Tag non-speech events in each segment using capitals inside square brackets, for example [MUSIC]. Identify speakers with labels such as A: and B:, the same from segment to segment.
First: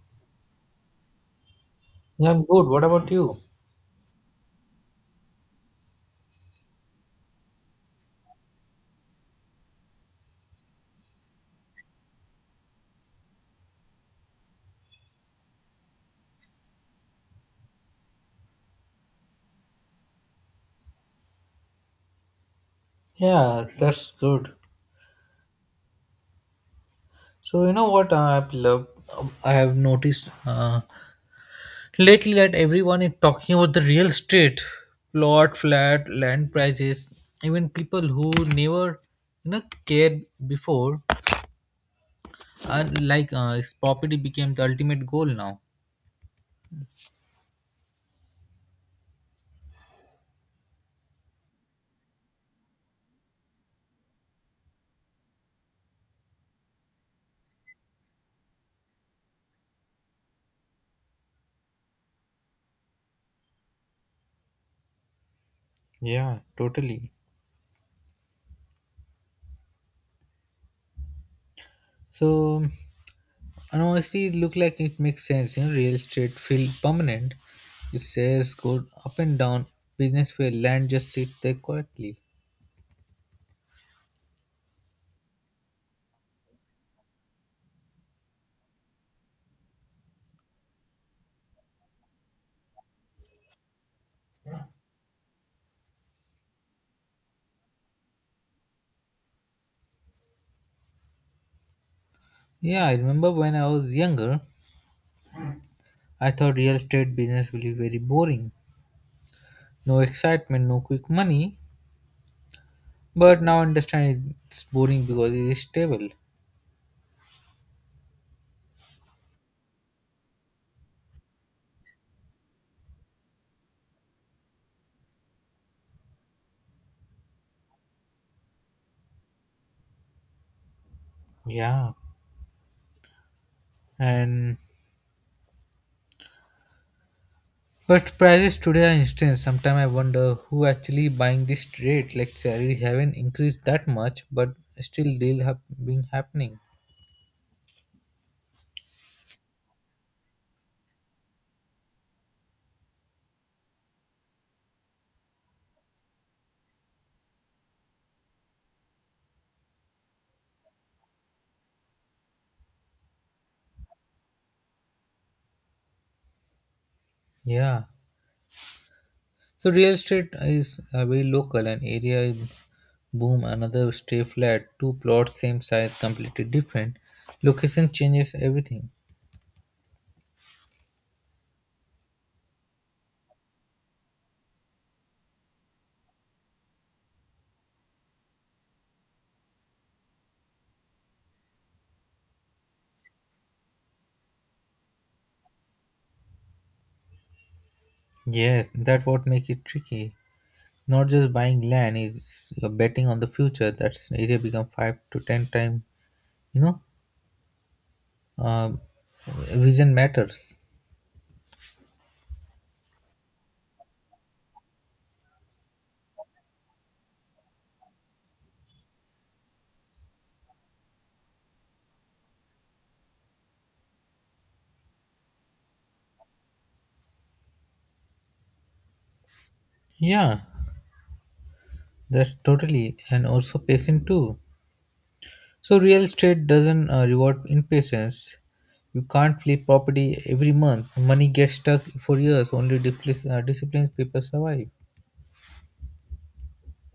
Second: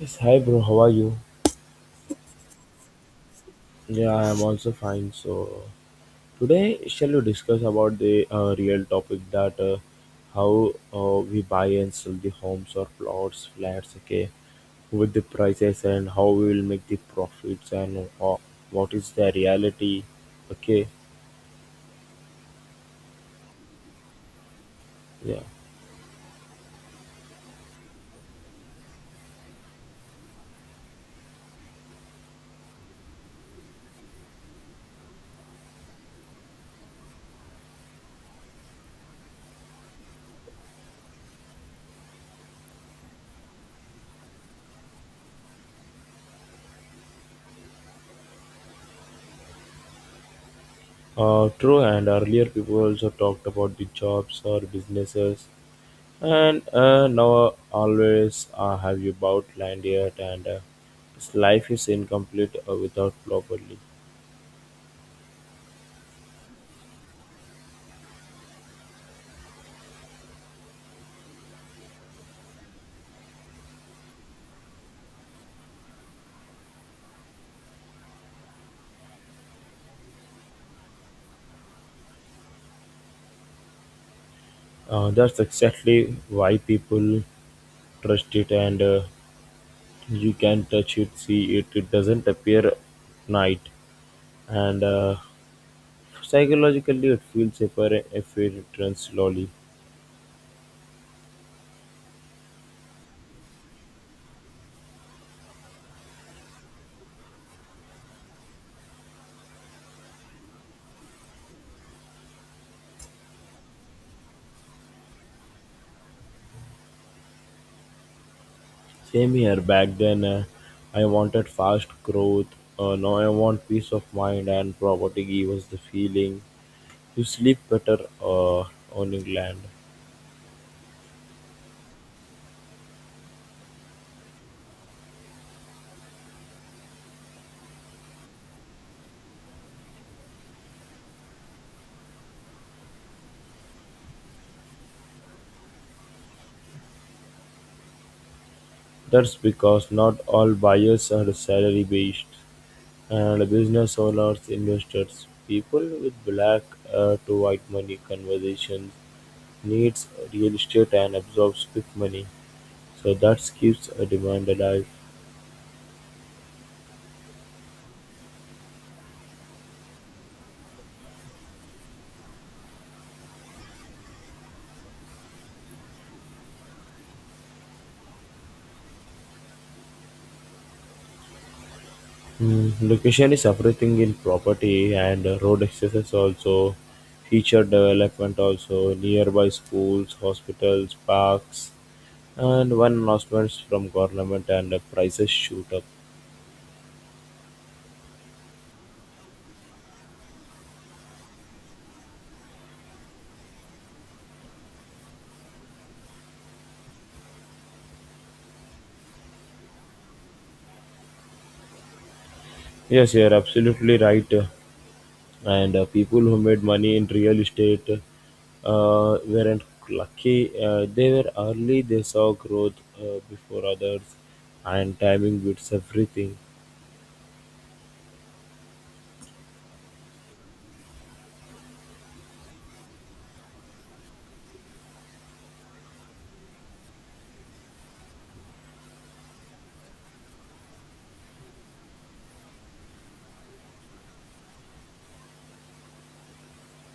A: Yes, hi bro, how are you?
B: Yeah, I'm good. What about you?
A: Yeah, I am also fine. So today, shall we discuss about the real topic that how we buy and sell the homes or plots, flats, okay, with the prices and how we will make the profits and what is the reality, okay,
B: Yeah, that's good.
A: yeah.
B: So you know what I love? I have noticed lately that everyone is talking about the real estate, plot, flat, land prices. Even people who never cared before, are like it's property became the ultimate goal now.
A: True, and earlier people also talked about the jobs or businesses. And now always have you bought land yet and its life is incomplete without properly.
B: Yeah, totally. So. And honestly, it looked like it makes sense. You know, real estate feel permanent. If shares go up and down, business where land just sit there quietly.
A: That's exactly why people trust it and you can touch it, see it. It doesn't appear night and psychologically it feels safer if it runs slowly.
B: Yeah, I remember when I was younger, I thought real estate business will be very boring. No excitement, no quick money. But now I understand it's boring because it is stable.
A: Same here. Back then, I wanted fast growth. Now I want peace of mind and property gives us the feeling. You sleep better on England.
B: Yeah. And but prices today are instant. Sometimes I wonder who actually buying this trade. Like salaries haven't increased that much, but still deal have been happening.
A: That's because not all buyers are salary based, and business owners, investors, people with black to white money conversations needs real estate and absorbs quick money. So that keeps a demand alive.
B: Yeah. So real estate is very local and area is boom, another stay flat, two plots, same size, completely different. Location changes everything.
A: Mm, location is everything in property and road access also, future development also, nearby schools, hospitals, parks and one announcements from government and prices shoot up.
B: Yes, that what make it tricky. Not just buying land is you're betting on the future. That's area become five to ten time. You know, um, vision matters.
A: Yes, you're absolutely right. And people who made money in real estate weren't lucky. They were early, they saw growth before others, and timing beats everything.
B: Yeah, that's totally and also patient too. So real estate doesn't reward impatience. You can't flip property every month. Money gets stuck for years. Only disciplined people survive.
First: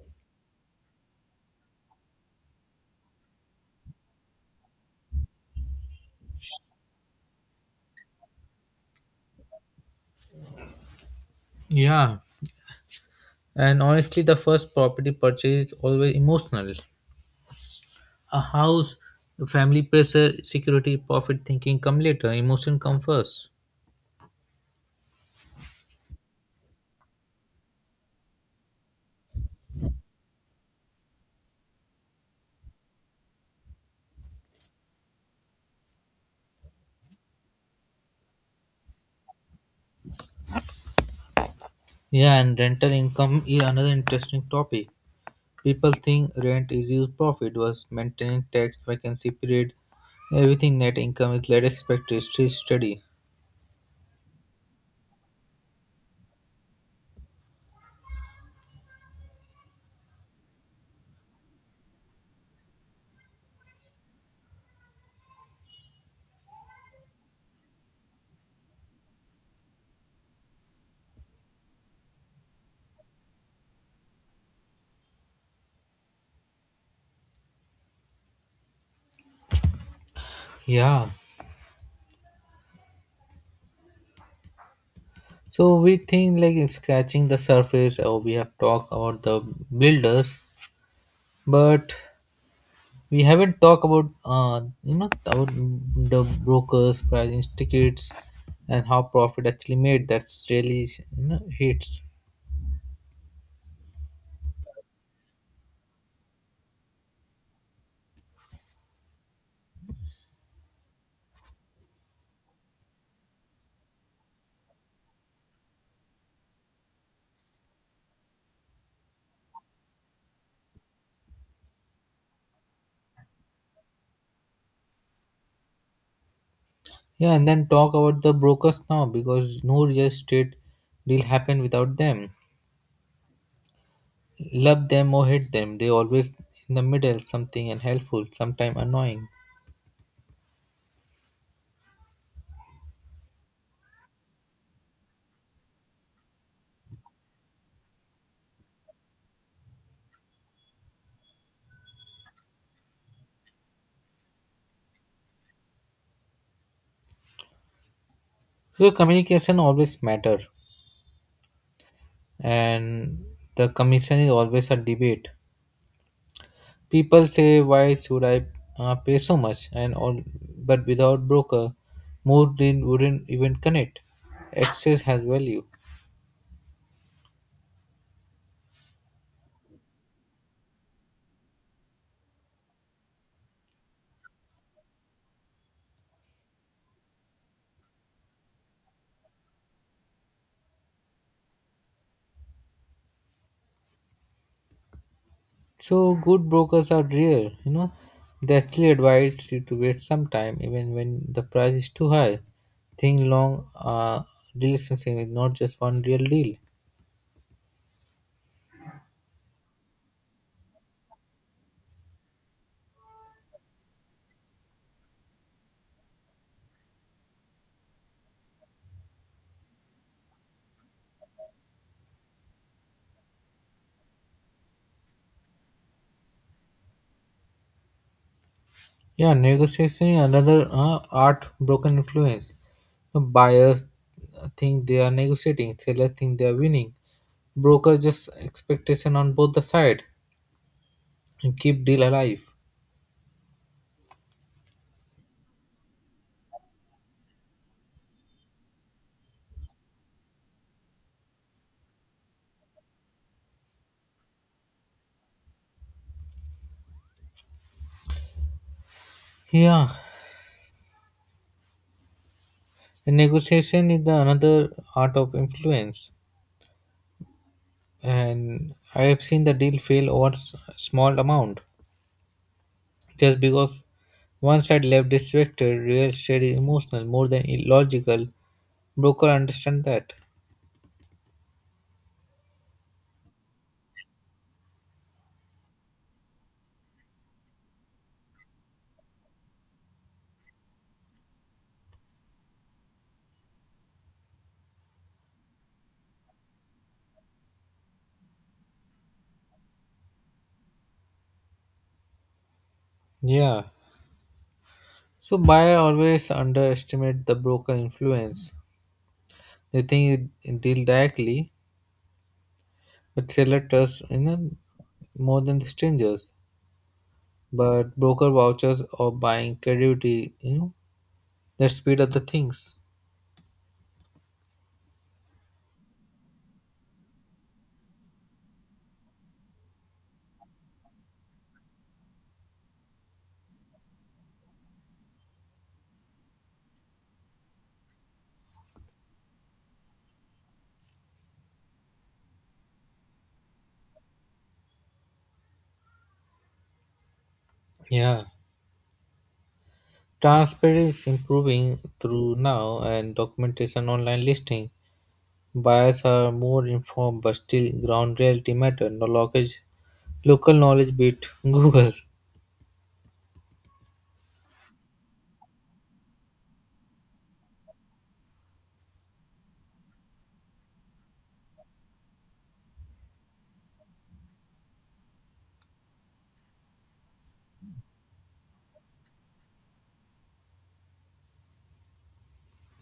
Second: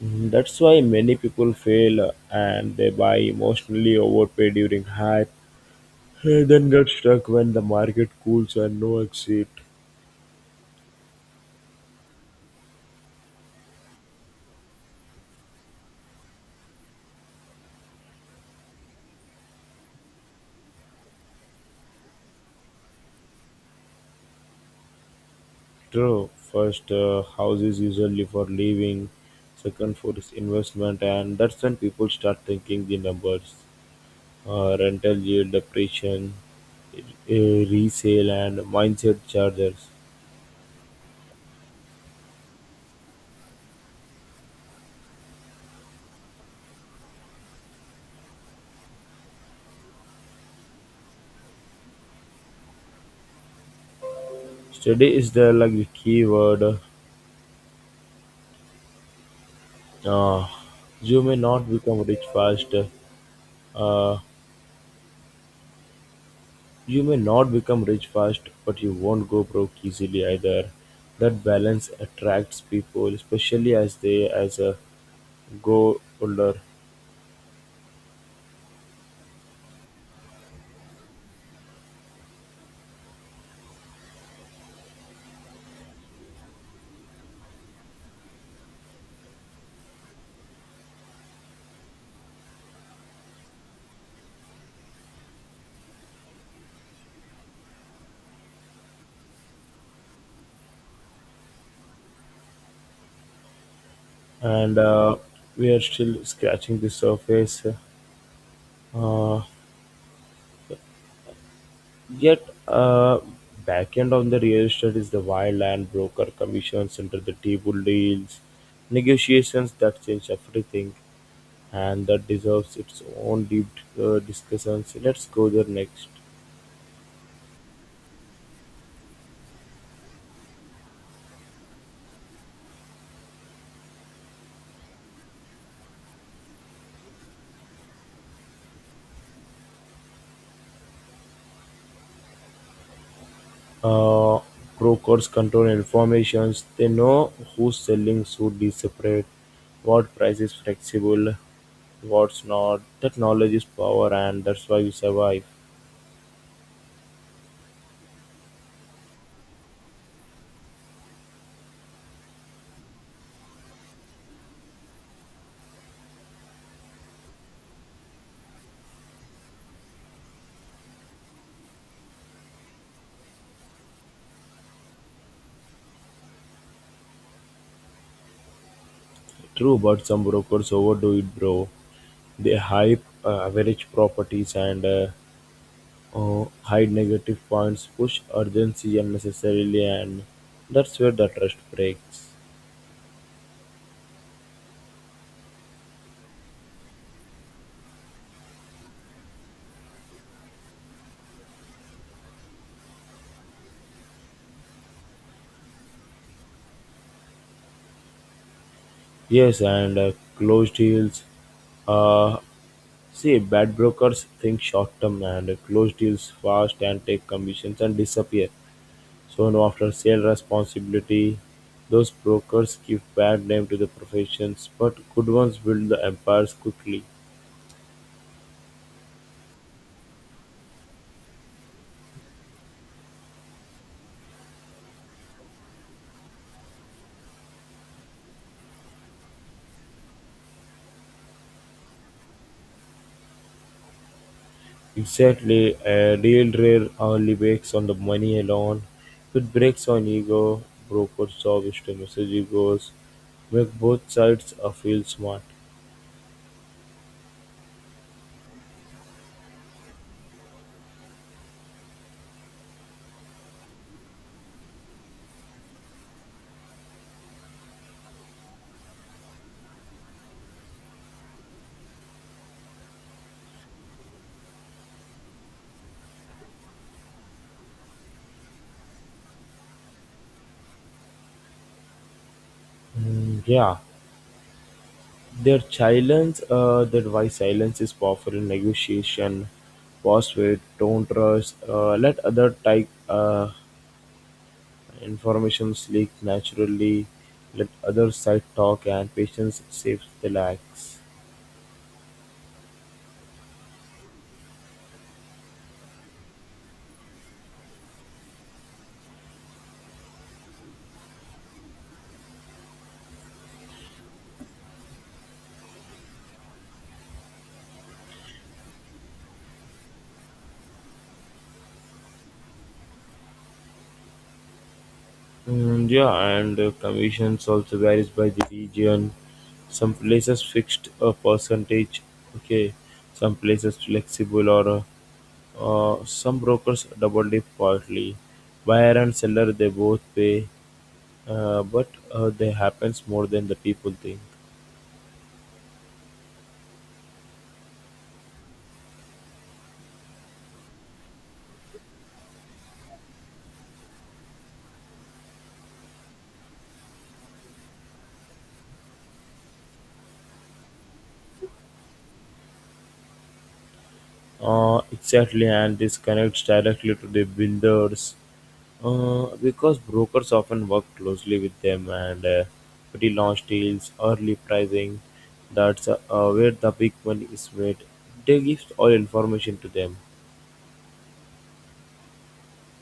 A: Mm, that's why many people fail and they buy emotionally overpay during hype, and then get stuck when the market cools and no exit.
B: Yeah, and honestly, the first property purchase is always emotional. A house, family pressure, security, profit thinking come later. Emotion come first.
A: True. First, house is usually for living. Second, for is investment, and that's when people start thinking the numbers, rental yield, depreciation, uh, resale, and mindset charges.
B: Yeah, and rental income is another interesting topic. People think rent is used profit was maintenance tax vacancy period. Everything net income is led expected to stay steady.
A: Study is the like the key word. Uh, you may not become rich fast. Uh, you may not become rich fast, but you won't go broke easily either. That balance attracts people, especially as they as grow older.
B: Yeah. So we think like scratching the surface, or we have talked about the builders, but we haven't talked about about the brokers, pricing tickets, and how profit actually made. That's really hits.
A: And we are still scratching the surface. Uh, yet, back end of the real estate is the wild land broker commissions under the table deals, negotiations that change everything, and that deserves its own deep discussions. Let's go there next.
B: Yeah, and then talk about the brokers now because no real estate deal happen without them. Love them or hate them, they always in the middle, something and helpful, sometime annoying.
A: Uh, Brokers control information; they know who's selling, should is separate, what price is flexible, what's not. That knowledge is power and that's why we survive.
B: So communication always matter. And the commission is always a debate. People say, "Why should I pay so much?" and all, but without broker, more than wouldn't even connect. Access has value,
A: True, but some brokers overdo it, bro. They hype average properties and hide negative points, push urgency unnecessarily, and that's where the trust breaks.
B: so good brokers are rare. You know, they actually advise you to wait some time, even when the price is too high. Think long. Deal is not just one real deal.
A: Yes, and closed deals. uh, See, bad brokers think short-term and close deals fast and take commissions and disappear. So no after-sale responsibility. Those brokers give bad name to the professions, but good ones build the empires quickly.
B: Yeah, negotiation is another art broken influence. The buyers think they are negotiating, seller think they are winning. Broker just expectation on both the side and keep deal alive.
A: Exactly, a real rare only breaks on the money alone. It breaks on ego. Broker's job is to message egos, make both sides feel smart.
B: Yeah, and negotiation is the another art of influence, and I have seen the deal fail over small amount just because one side left distracted. Real estate is emotional more than illogical. Broker understand that.
A: Mm, yeah. Their silence. Challenge that why silence is powerful in negotiation was with don't rush, let other type information leak naturally, let other side talk and patience saves the lags.
B: Yeah. So buyer always underestimate the broker influence. They think it deal directly, but seller trusts, more than the strangers. But broker vouchers or buying credibility, that speed up the things.
A: Mm, yeah, and commissions also varies by the region. Some places fixed a percentage, okay. Some places flexible or some brokers double dip quietly. Buyer and seller they both pay. But they happens more than the people think.
B: Yeah. Transparency is improving through now and documentation online listing. Buyers are more informed but still ground reality matter. No lockage local knowledge beat [LAUGHS] Google's.
A: Exactly, and this connects directly to the builders because brokers often work closely with them and pre-launch deals, early pricing. That's where the big money is made. They give all information to them.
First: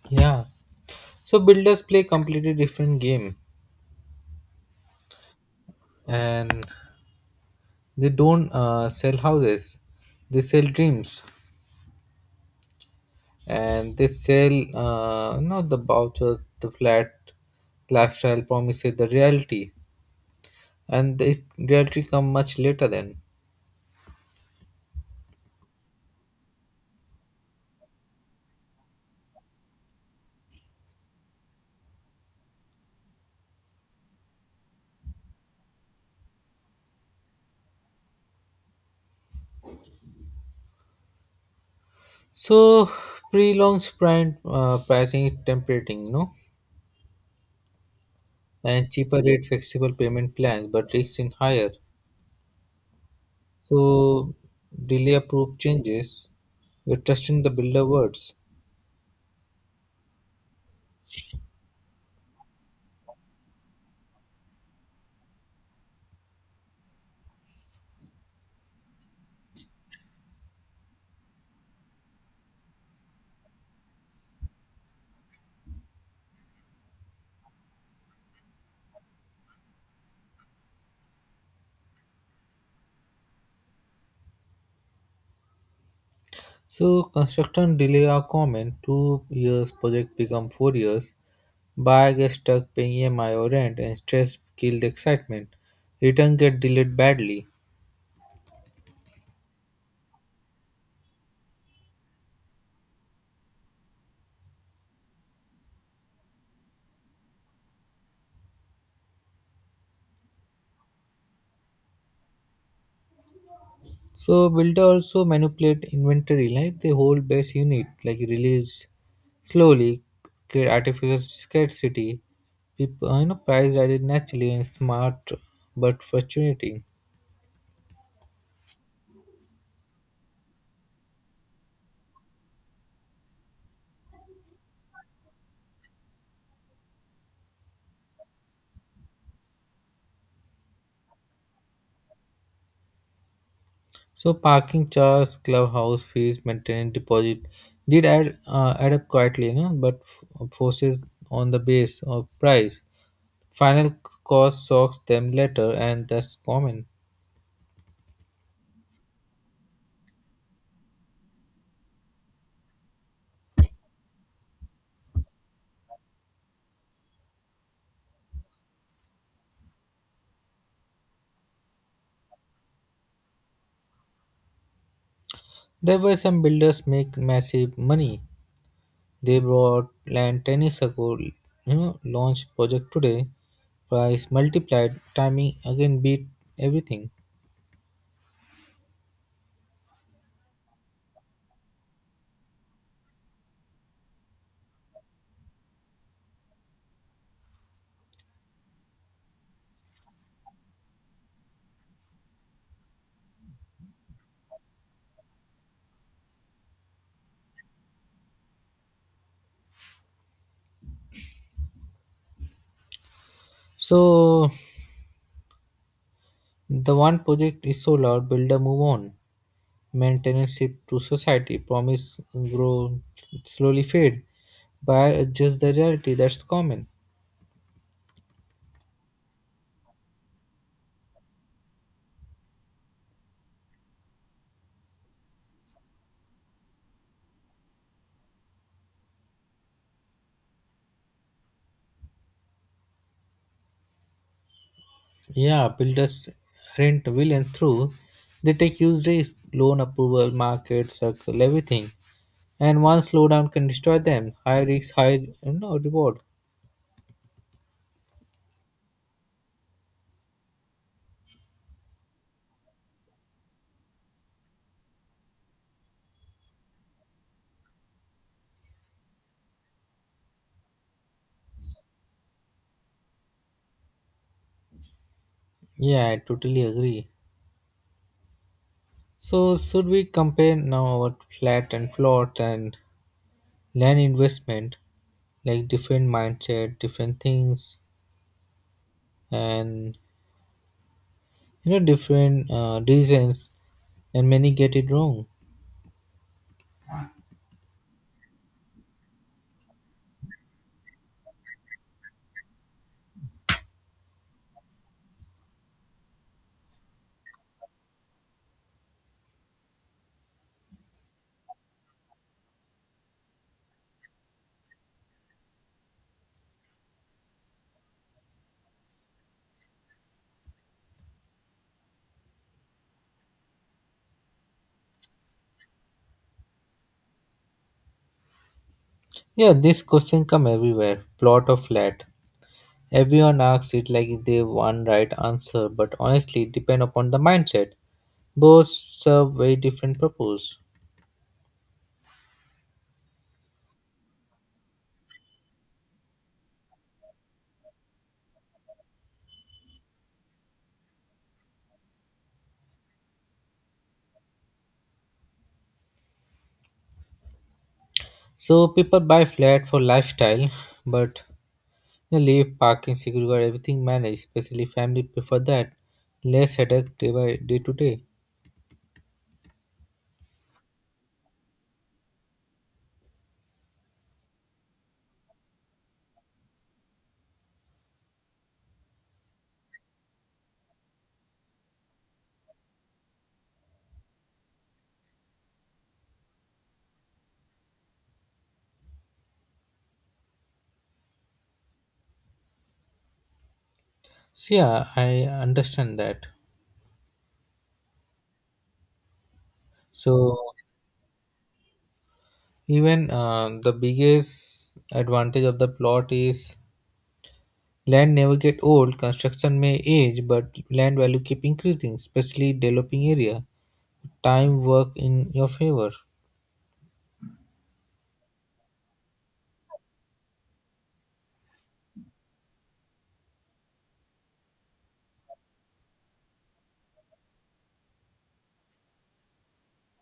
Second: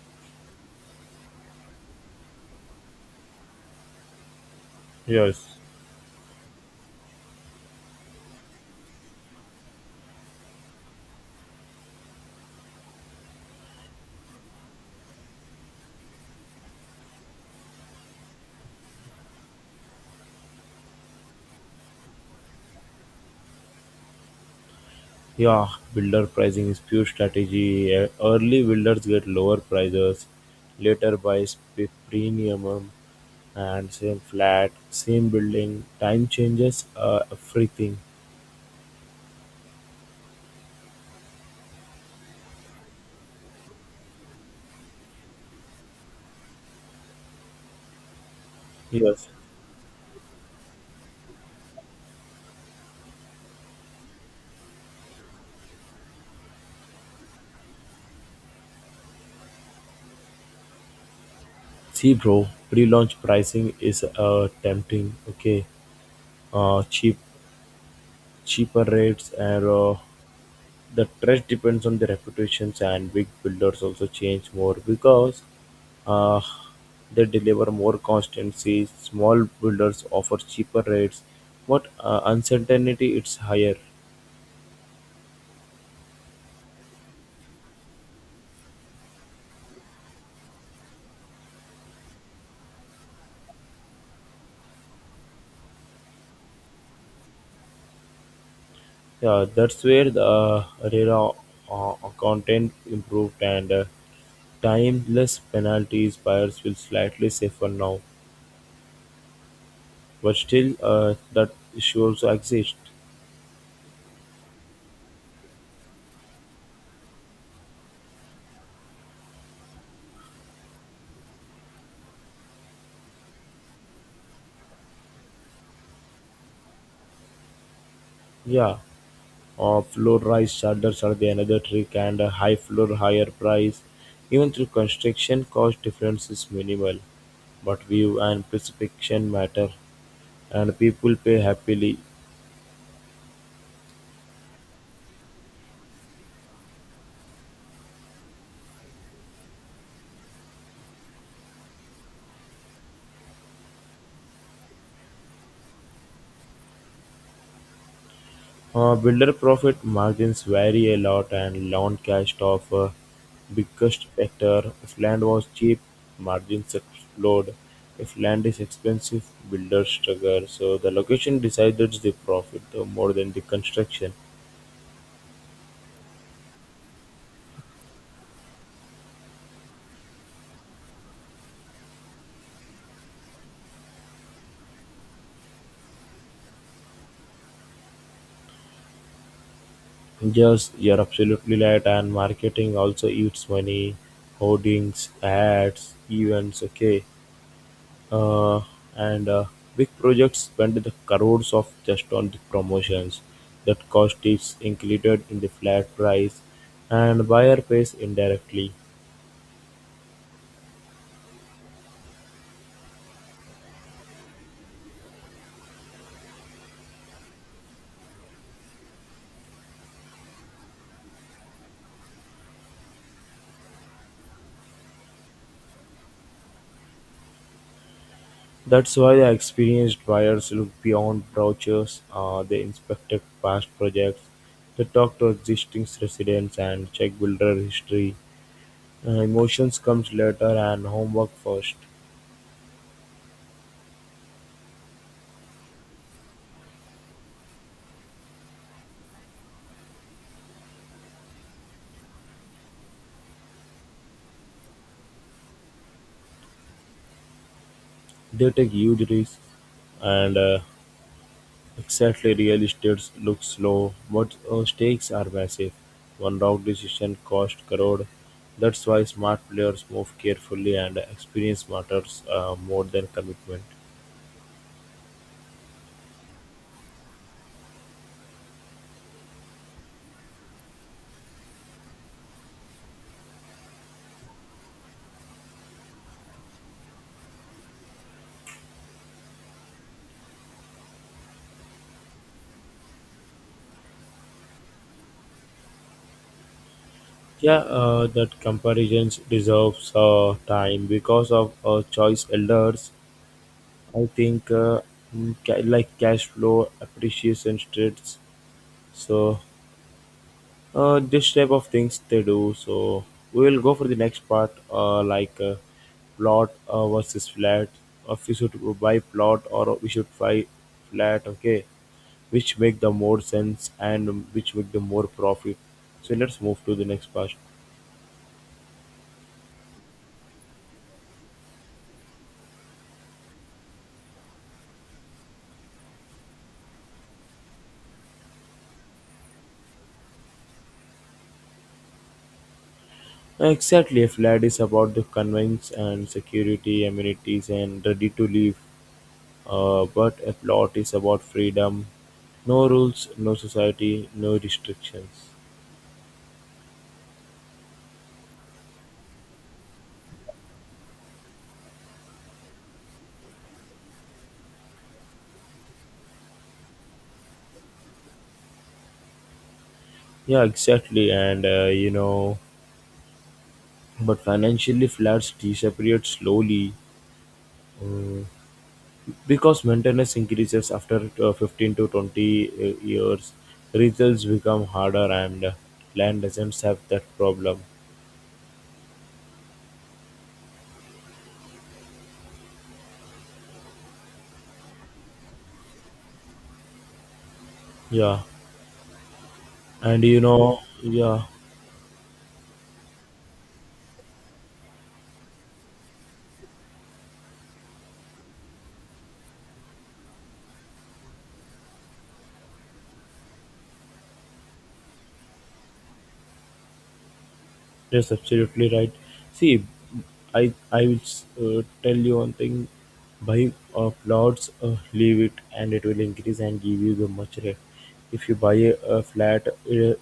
B: Yeah. So builders play completely different game,
A: Yes.
B: and they don't sell houses. They sell dreams, and they sell not the vouchers, the flat lifestyle promises, the reality, and the reality come much later then.
A: Yeah, builder pricing is pure strategy. Early builders get lower prices, later buys with premium and same flat, same building. Time changes everything.
B: So prolonged sprint pricing is tempting, no, and cheaper
A: Yes.
B: rate flexible payment plans, but risks in higher. So delay approve changes. You're trusting the builder words.
A: See, bro, pre-launch pricing is tempting. Okay, uh, cheap, cheaper rates, and the trust depends on the reputations. And big builders also change more because Uh, they deliver more consistency, small builders offer cheaper rates, but uncertainty is higher.
B: So construction delay are common. 2 years project become 4 years. Buyer gets stuck paying EMI or rent and stress kill the excitement. Return get delayed badly.
A: Yeah, that's where the RERA uh, content improved and timeless penalties buyers feel slightly safer now, but still that issues exist.
B: So builder also manipulate inventory like they hold base unit like release slowly, create artificial scarcity. People price added naturally and smart but frustrating.
A: Yeah. Low-rise shutters are the another trick, and a high floor, higher price. Even through construction, cost difference is minimal, but view and perception matter, and people pay happily.
B: So parking charges, clubhouse fees, maintenance deposit did add up quietly, but forces on the base of price. Final cost shocks them later, and that's common.
A: Builder profit margins vary a lot, and land cash of biggest factor. If land was cheap, margins explode. If land is expensive, builders struggle. So the location decides the profit more than the construction.
B: There were some builders make massive money. They bought land 10 years ago, launched project today, price multiplied, timing again beat everything.
A: Yes, you're absolutely right. And marketing also eats money, hoardings, ads, events. Okay, uh, and big projects spend the crores of just on the promotions. That cost is included in the flat price, and buyer pays indirectly.
B: So the one project is sold out, builder move on. Maintenance shift to society, promise grow slowly fade. Buyer adjust the reality, that's common.
A: That's why the experienced buyers look beyond brochures. They inspected past projects, they talk to existing residents and check builder history. Emotions comes later and homework first.
B: Yeah, builders rent villain through. They take huge risk, loan approval, market, circle, everything. And one slowdown can destroy them. High risk, high, reward.
A: They take huge risks and exactly real estate looks slow, but stakes are massive. One wrong decision cost crore. That's why smart players move carefully and experience matters more than commitment.
B: Yeah, I totally agree. So should we compare now our flat and plot and land investment, like different mindset, different things, and different reasons, and many get it wrong?
A: Yeah, that comparisons deserves time because of choice elders. I think like cash flow appreciation states. So this type of things they do. So we will go for the next part, plot versus flat. If you should buy plot or we should buy flat, okay, which make the more sense and which make the more profit. So let's move to the next part.
B: Yeah, this question come everywhere, plot or flat, everyone asks it like if they one right answer, but honestly it depend upon the mindset. Both serve very different purpose.
A: Exactly, a flat is about the convenience and security, amenities, and ready to live. But a plot is about freedom, no rules, no society, no restrictions.
B: So people buy flat for lifestyle, but leave parking security guard everything managed, especially family prefer that less headache day by day to day.
A: Yeah, exactly. And but financially flats disappeared slowly uh, because maintenance increases after 15 to 20 years. Results become harder, and land doesn't have that problem.
B: So yeah, I understand that.
A: Yeah, and
B: So
A: yeah.
B: even the biggest advantage of the plot is land never get old. Construction may age, but land value keep increasing, especially developing area. Time work in your favor.
A: Yes, absolutely right. See, I will tell you one thing. Buy plots, leave it, and it will increase and give you the much rent. If you buy a flat,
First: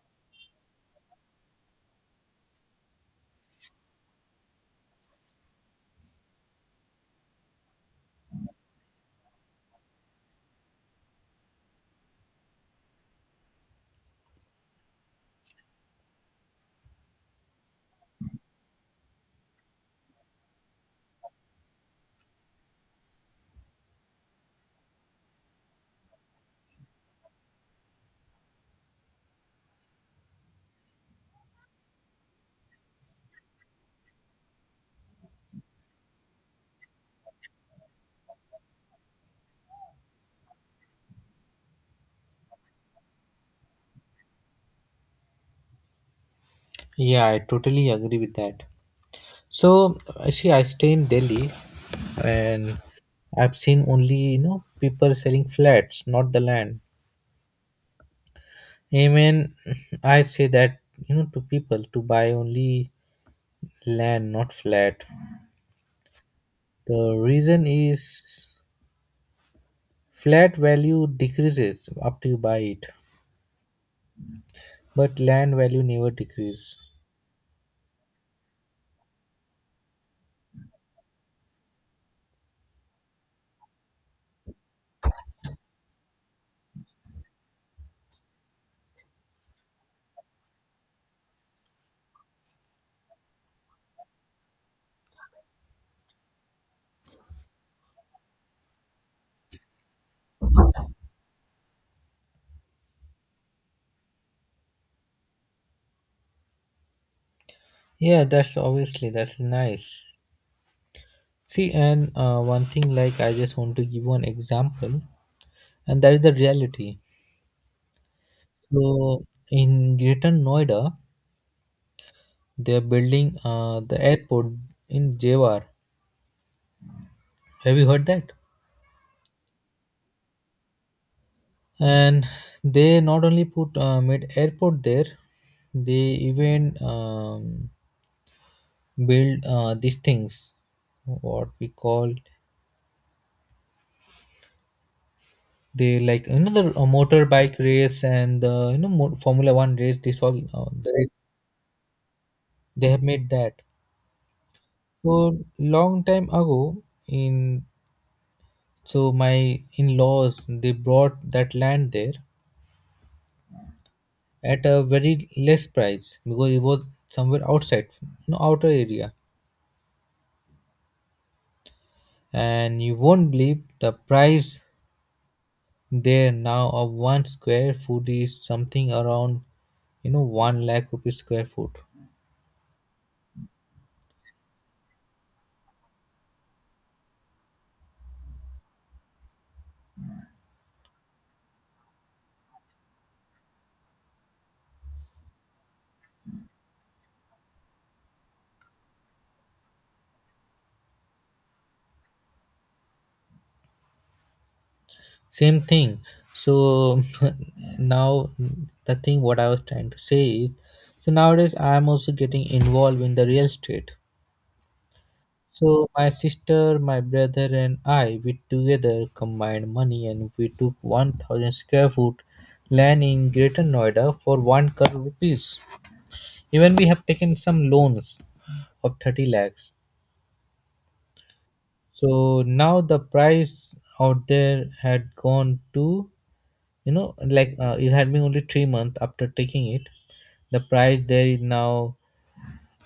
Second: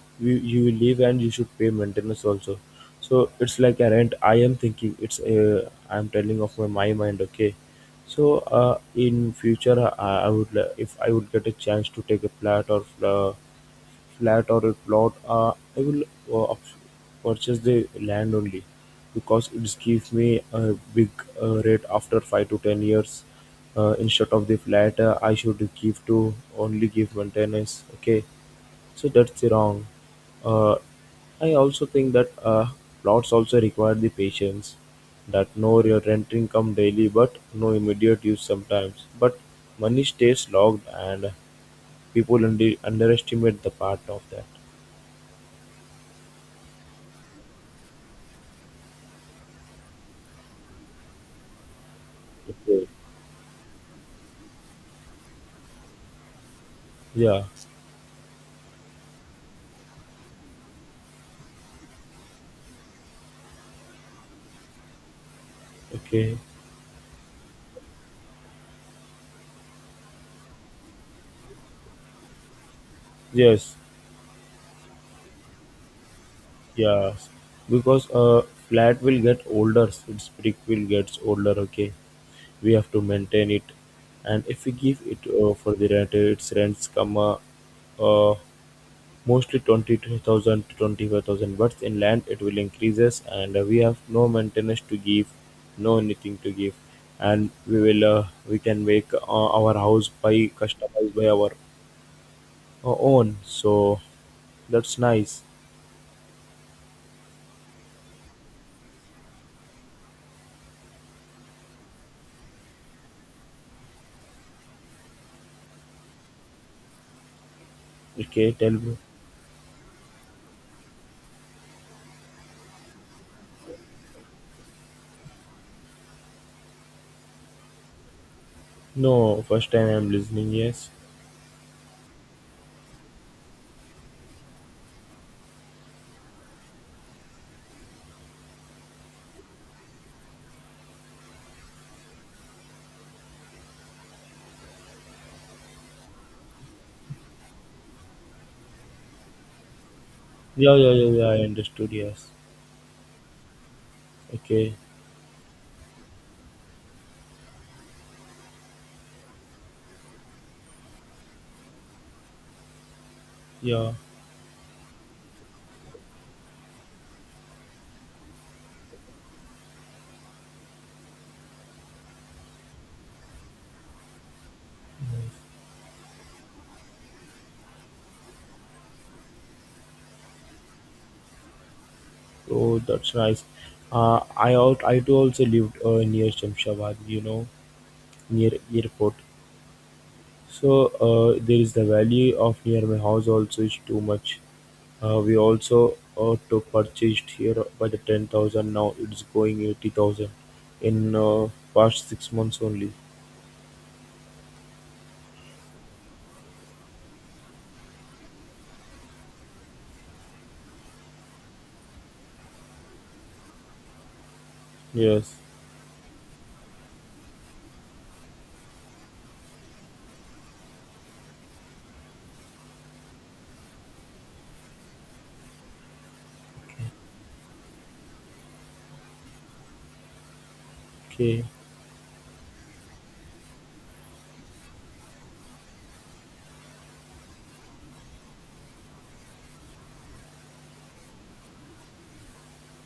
A: you will leave and you should pay maintenance also. So it's like a rent. I am thinking it's I am telling of my mind. Okay, so in future I would if I would get a chance to take a flat or. Uh, Flat or a plot, I will uh, up- purchase the land only because it gives me a big rate after 5 to 10 years. Instead of the flat, I should give to only give maintenance. Okay, so that's wrong. Uh, I also think that plots also require the patience that no your rent income daily but no immediate use sometimes but money stays logged and people underestimate the part of that.
B: Yeah, I totally agree with that. So, I see, I stay in Delhi, and
A: Okay.
B: I've seen only, people selling flats, not the land.
A: Yeah.
B: Amen. [LAUGHS] I say that, to people to buy only land, not flat.
A: Okay.
B: The reason is flat value decreases after you buy it,
A: Yes.
B: but land value never decrease.
A: Yes. Because flat will get older. Its brick will gets older. Okay. We have to maintain it, and if we give it for the rent, its rents come uh, mostly 20,000 to 25,000. But in land, it will increases, and we have no maintenance to give, no anything to give, and we will we can make our house by customized by our own. So that's nice.
B: Yeah, that's obviously that's nice. See, and one thing like I just want to give one example, and that is the reality.
A: Okay, tell me.
B: So in Greater Noida, they are building the airport in Jewar. Have you heard that?
A: No, first time I'm listening, yes.
B: And they not only put made airport there, they even build these things, what we call. They like another motorbike race and the Formula One race. They saw
A: Yeah, yeah,
B: the race.
A: yeah, yeah, I understood, yes.
B: They have made that.
A: Okay,
B: So long time ago, in so my in-laws they brought that land there
A: yeah.
B: at a very less price because it was somewhere outside, no outer area. And you won't believe the price
A: Nice.
B: there now of one square foot is something around, 1 lakh rupees square foot.
A: Oh, that's nice. I too also lived near Shamshabad, you know, near airport. So there is the value of near my house also is too much. We also to purchased here by the 10,000 now it's going 80,000 in past 6 months only.
B: Same thing. So [LAUGHS] now, the thing what I was trying to say is, so nowadays I am also getting involved in the real estate.
A: Yes.
B: So my sister, my brother, and I, we together combined money and we took 1000 square foot land in Greater Noida for 1 crore rupees. Even we have taken some loans of 30 lakhs.
A: Okay.
B: So now the price out there had gone to, you know like it had been only 3 months after taking it, the price there is now,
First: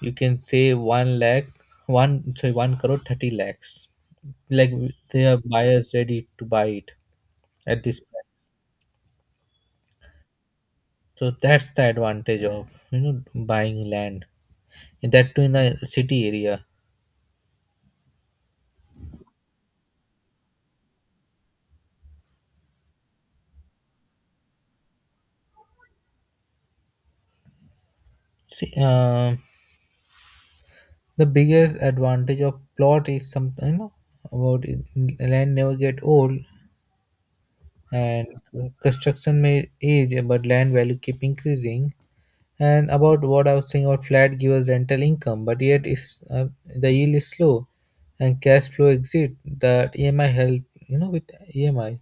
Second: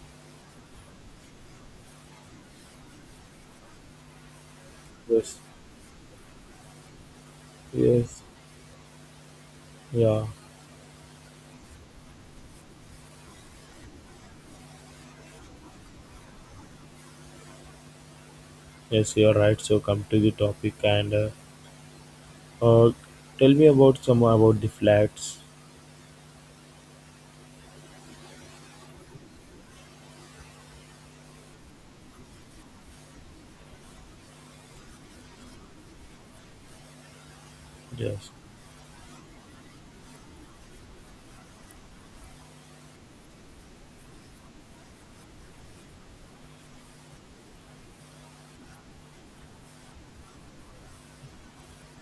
B: you can say, 1 lakh, one, sorry, 1 crore 30 lakhs, like they
A: Yes.
B: are buyers ready to buy it at this
A: Yes.
B: price.
A: Yeah,
B: So that's the advantage of, you know buying land, and that too in the city area.
A: yes, you're right. So come to the topic and uh, tell me about some about the flats.
B: See, the biggest advantage of plot is something, about it, land never get old, and
A: Yes,
B: construction may age but land value keep increasing. And about what I was saying about flat gives rental income, but yet is the yield is slow, and cash flow exit that EMI help, with EMI,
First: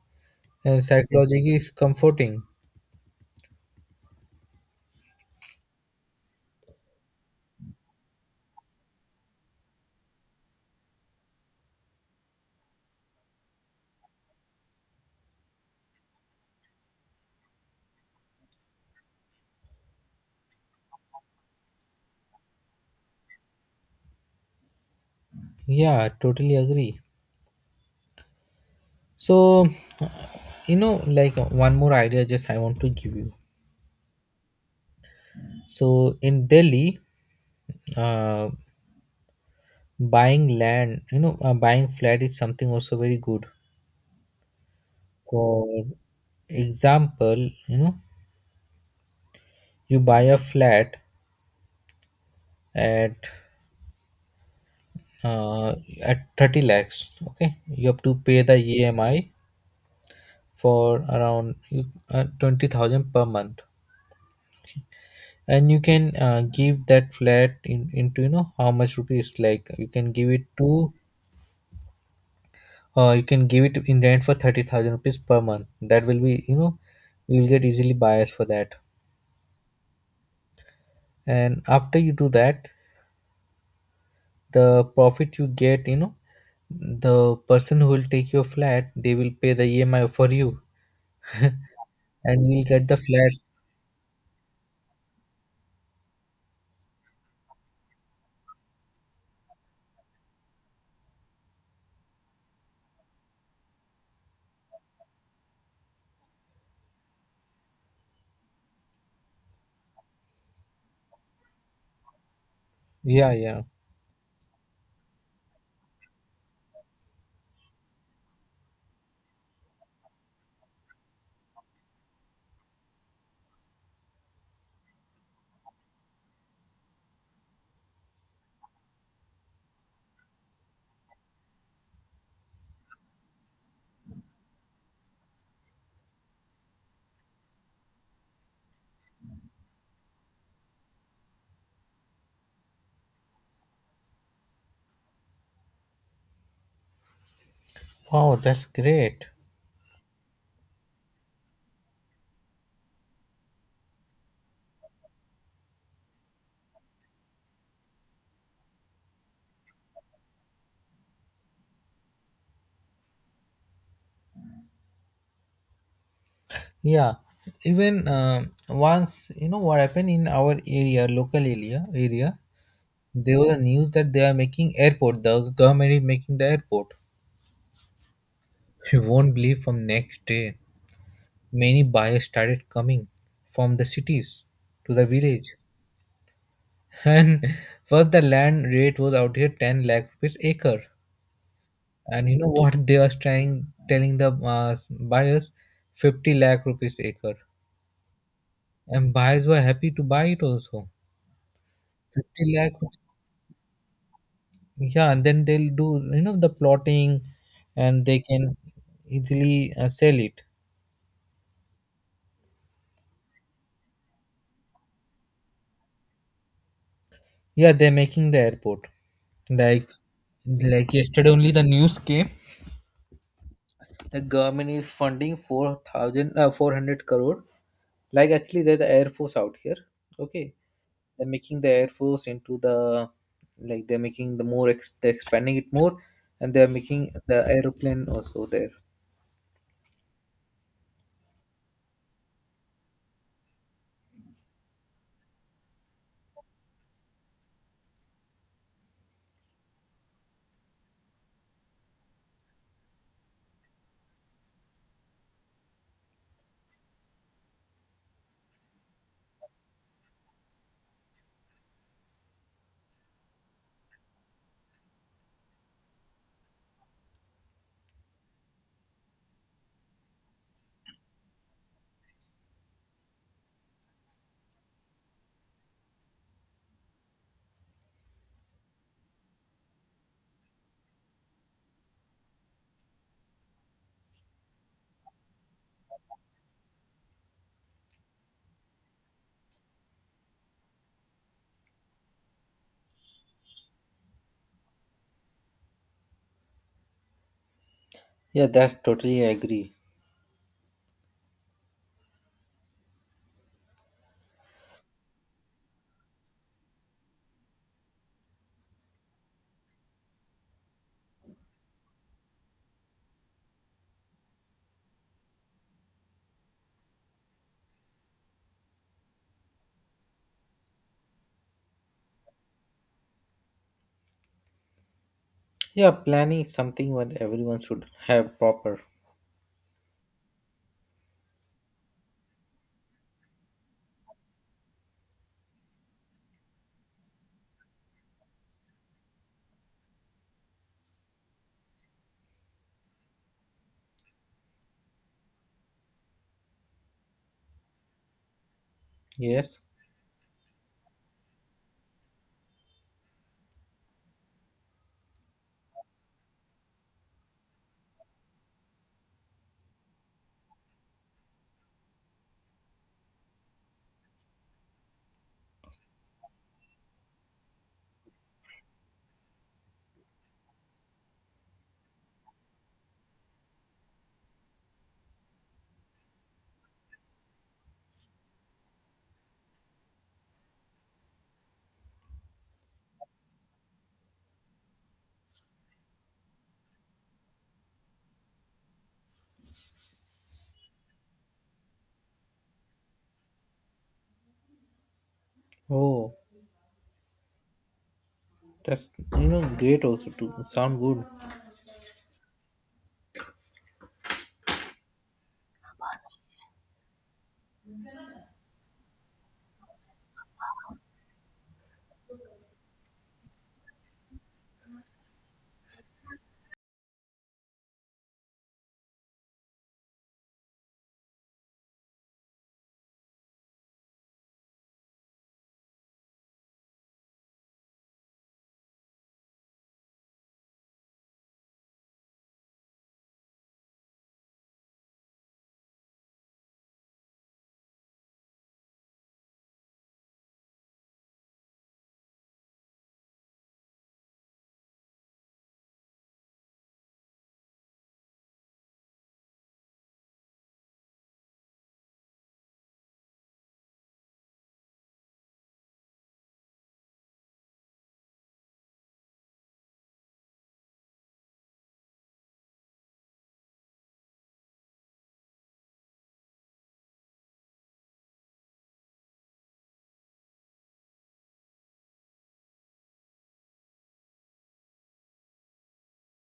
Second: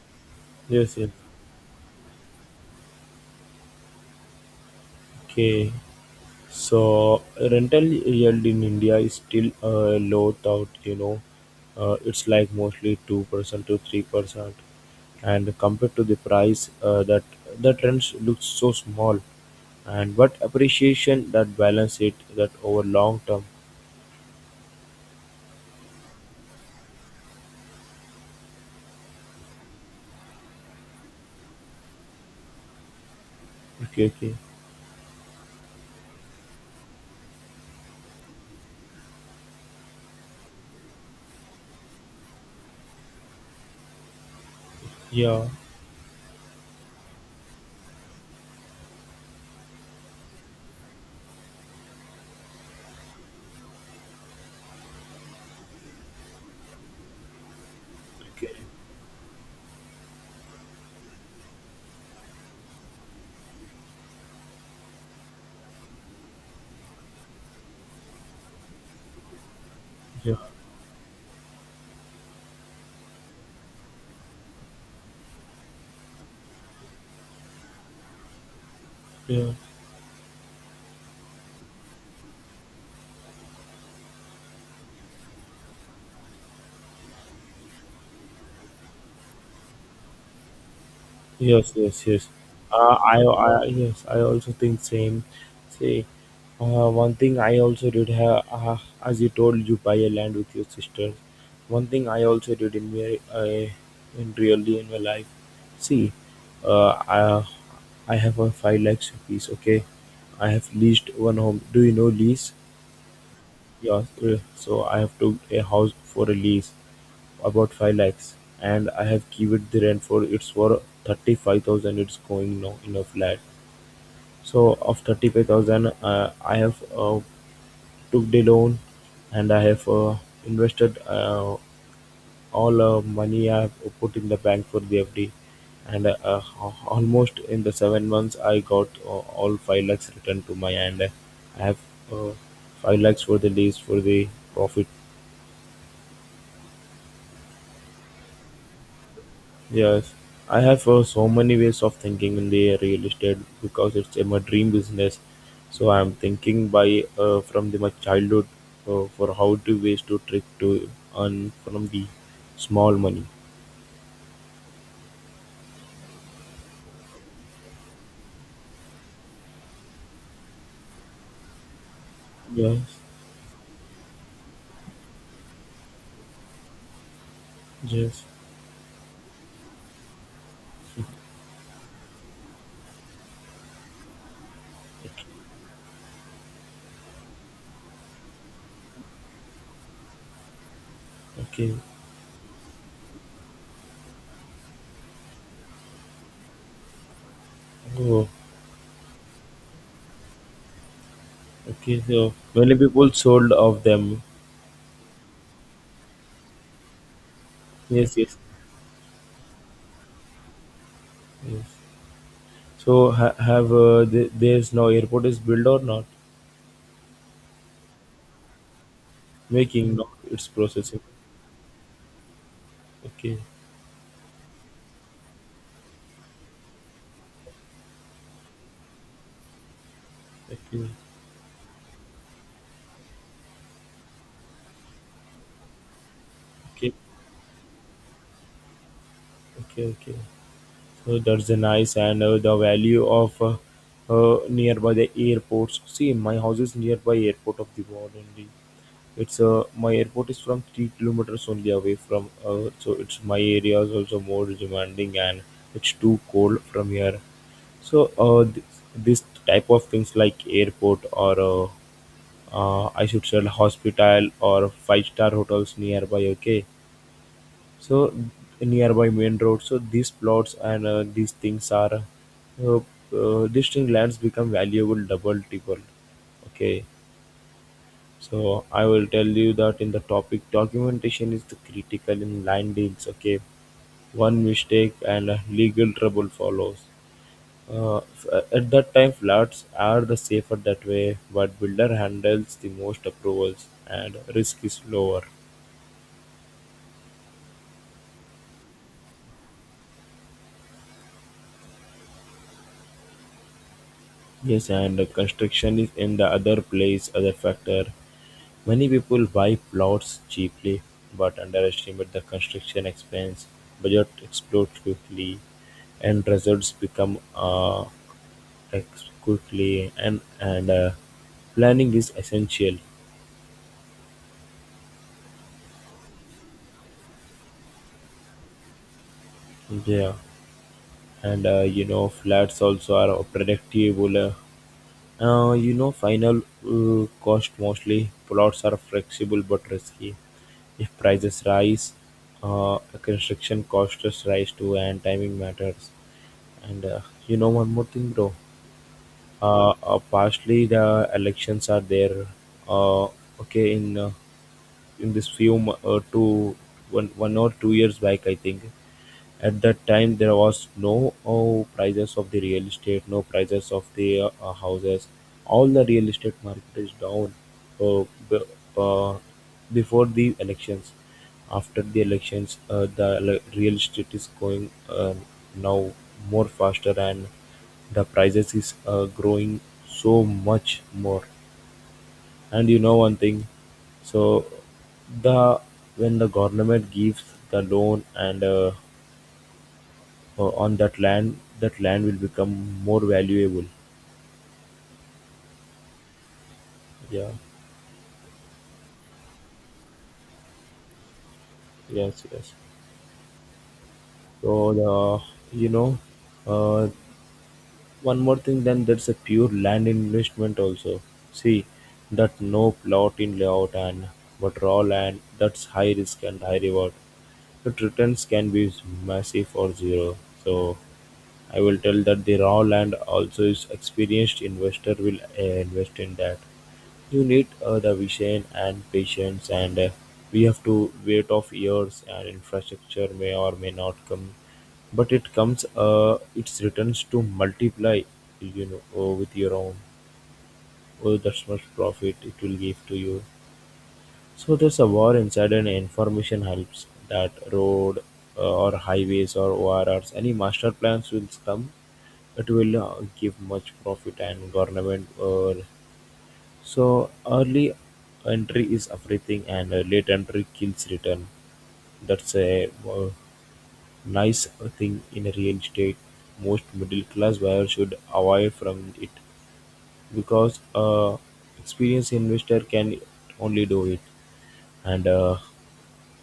B: and
A: yes, yes.
B: psychologically is comforting.
A: Okay. So rental yield in India is still low, thought you know, it's like mostly 2% to 3%, and compared to the price, that the trends looks so small, and but appreciation that balance it that over long term.
B: Yeah, I totally agree. So, like one more idea just I want to give you.
A: Okay, okay.
B: So in Delhi, uh, buying land you know buying flat is something also very good.
A: Yeah.
B: For example, you know you buy a flat at uh, 30 lakhs. Okay, you have to pay
A: Okay.
B: the EMI for around 20,000 per month, and you can give that flat in, into, how much rupees, like
A: Yeah.
B: you can give it in rent for 30,000 rupees per month. That will be, you will get easily buyers for that.
A: Yeah.
B: And after you do that, the profit you get, the person who will take your flat, they will pay the EMI for you,
A: Yes, yes, yes.
B: and you will get the flat.
A: Yes, I also think same. See, one thing I also did have, as you told, you buy a land with your sister. One thing I also did in in really in my life. See, uh, I, I have a 5 lakhs rupees. Okay, I have leased one home. Do you know lease?
B: Yeah, yeah.
A: Yeah. So I have took a house for a lease about 5 lakhs, and I have given the rent for it's for 35,000 it's going now in a flat. So of 35,000, I have took the loan, and I have invested all money I have put in the bank for the FD, and almost in the 7 months I got all 5 lakhs returned to my hand. I have uh, 5 lakhs for the lease for the profit.
B: Wow, that's great.
A: Yes, I have so many ways of thinking in the real estate because it's my dream business. So I'm thinking by from my childhood for how to ways to trick to earn from the small money.
B: Yeah, even once, what happened in our area, local area,
A: Yes,
B: there was a news that they are making airport. The government is making the airport.
A: yes.
B: You won't believe. From next day, many buyers started coming from the cities to the
A: Okay.
B: village, [LAUGHS] and first the land rate was out here 10 lakh rupees acre,
A: Okay.
B: and you know what they are trying telling the uh, buyers, 50 lakh rupees acre,
A: Oh,
B: and buyers were happy to buy it also.
A: okay. So
B: 50
A: many
B: lakh,
A: people sold of them.
B: yeah, and then they'll do, the plotting and
A: Yes,
B: they
A: yes,
B: can easily sell it.
A: yes. So have there's no airport is built or not?
B: Yeah, they're making the airport, like
A: Making not it's
B: like
A: processing.
B: yesterday only the news came,
A: Okay,
B: the government is funding 4000, 400 crore, like actually they're the air force out here, okay,
A: okay,
B: they're making the air force into the, like, they're making the more they're expanding it more, and they're
A: okay.
B: making the aeroplane also there.
A: Okay, okay. So that's a nice, and the value of nearby the airports. See, my house is nearby airport of the world only. It's my airport is from 3 kilometers only away from. So it's my area is also more demanding, and it's too cold from here. So this type of things like airport or I should say hospital or five-star hotels nearby. Okay, so nearby main road, so these plots and these things are uh, distinct lands become valuable, double, triple. Okay, so I will tell you that in the topic documentation is the critical in land deals. Okay, one mistake and legal trouble follows. At that time floods are the safer that way, but builder handles the most approvals and risk is lower.
B: Yeah, that's totally I agree.
A: Yes, and the construction is in the other place, other factor. Many people buy plots cheaply but underestimate the construction expense. Budget explodes quickly, and results become quickly. And planning is essential.
B: Yeah, planning is something what everyone should have proper.
A: Yeah, and you know flats also are predictable. You know, final cost mostly plots are flexible but risky. If prices rise, construction costs rise too, and timing matters. And you know one more thing, bro.
B: Yes.
A: Partially the elections are there. Uh, okay, in this few two, one, one or 2 years back, I think at that time there was no prices of the real estate, no prices of the houses. All the real estate market is down uh, b- uh, before the elections. After the elections, real estate is going now more faster, and the prices is growing so much more. And you know one thing, so the when the government gives the loan and on that land will become more valuable.
B: Oh,
A: Yeah,
B: that's, great also to sound good.
A: yes, yes. So the you know, uh, one more thing. Then that's a pure land investment also. See, that no plot in layout and but raw land. That's high risk and high reward. But returns can be massive or zero. So I will tell that the raw land also is experienced investor will invest in that. You need the vision and patience, and we have to wait of years. And infrastructure may or may not come, but it comes. Its returns to multiply. You know, with your own. Oh, that's much profit it will give to you. So there's a war inside, and information helps that road or highways or ORRs. Any master plans will come, it will give much profit and government so early entry is everything, and late entry kills return. That's a nice thing in real estate. Most middle class buyers should avoid from it because experienced investor can only do it, and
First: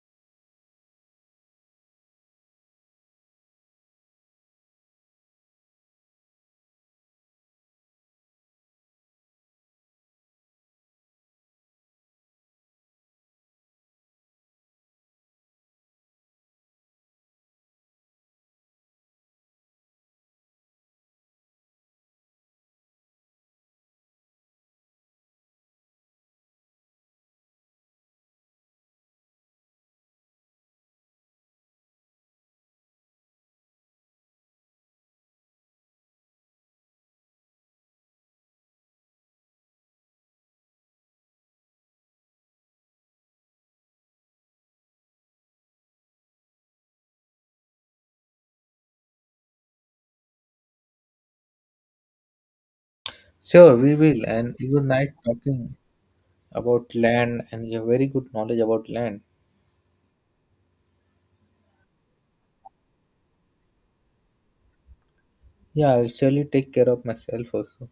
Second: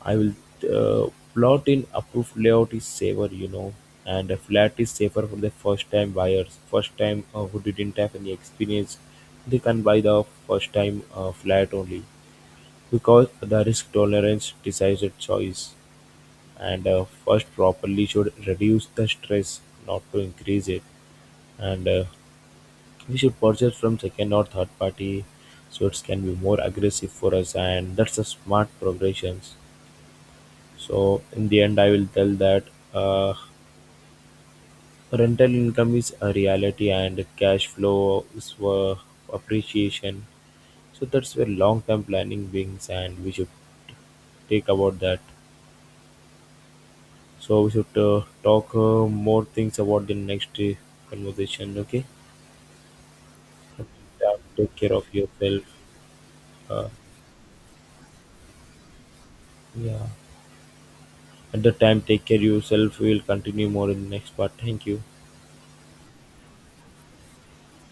A: I will plot in approved layout is safer, you know, and a flat is safer for the first time buyers, first time who didn't have any experience, they can buy the first time flat only, because the risk tolerance decides the choice, and first properly should reduce the stress, not to increase it, and we should purchase from second or third party, so it can be more aggressive for us, and that's a smart progressions. So in the end, I will tell that uh, rental income is a reality and cash flow is for appreciation. So that's where long-term planning brings, and we should take about that. So we should talk more things about the next conversation. Okay,
B: Sure, we will,
A: yeah,
B: and you
A: take
B: will
A: care of
B: like
A: yourself.
B: talking
A: Uh,
B: about land, and you have very good knowledge about land.
A: yeah, at the time, take care yourself. We will continue more in the next part. Thank you.
B: Yeah, I'll surely take care of myself also.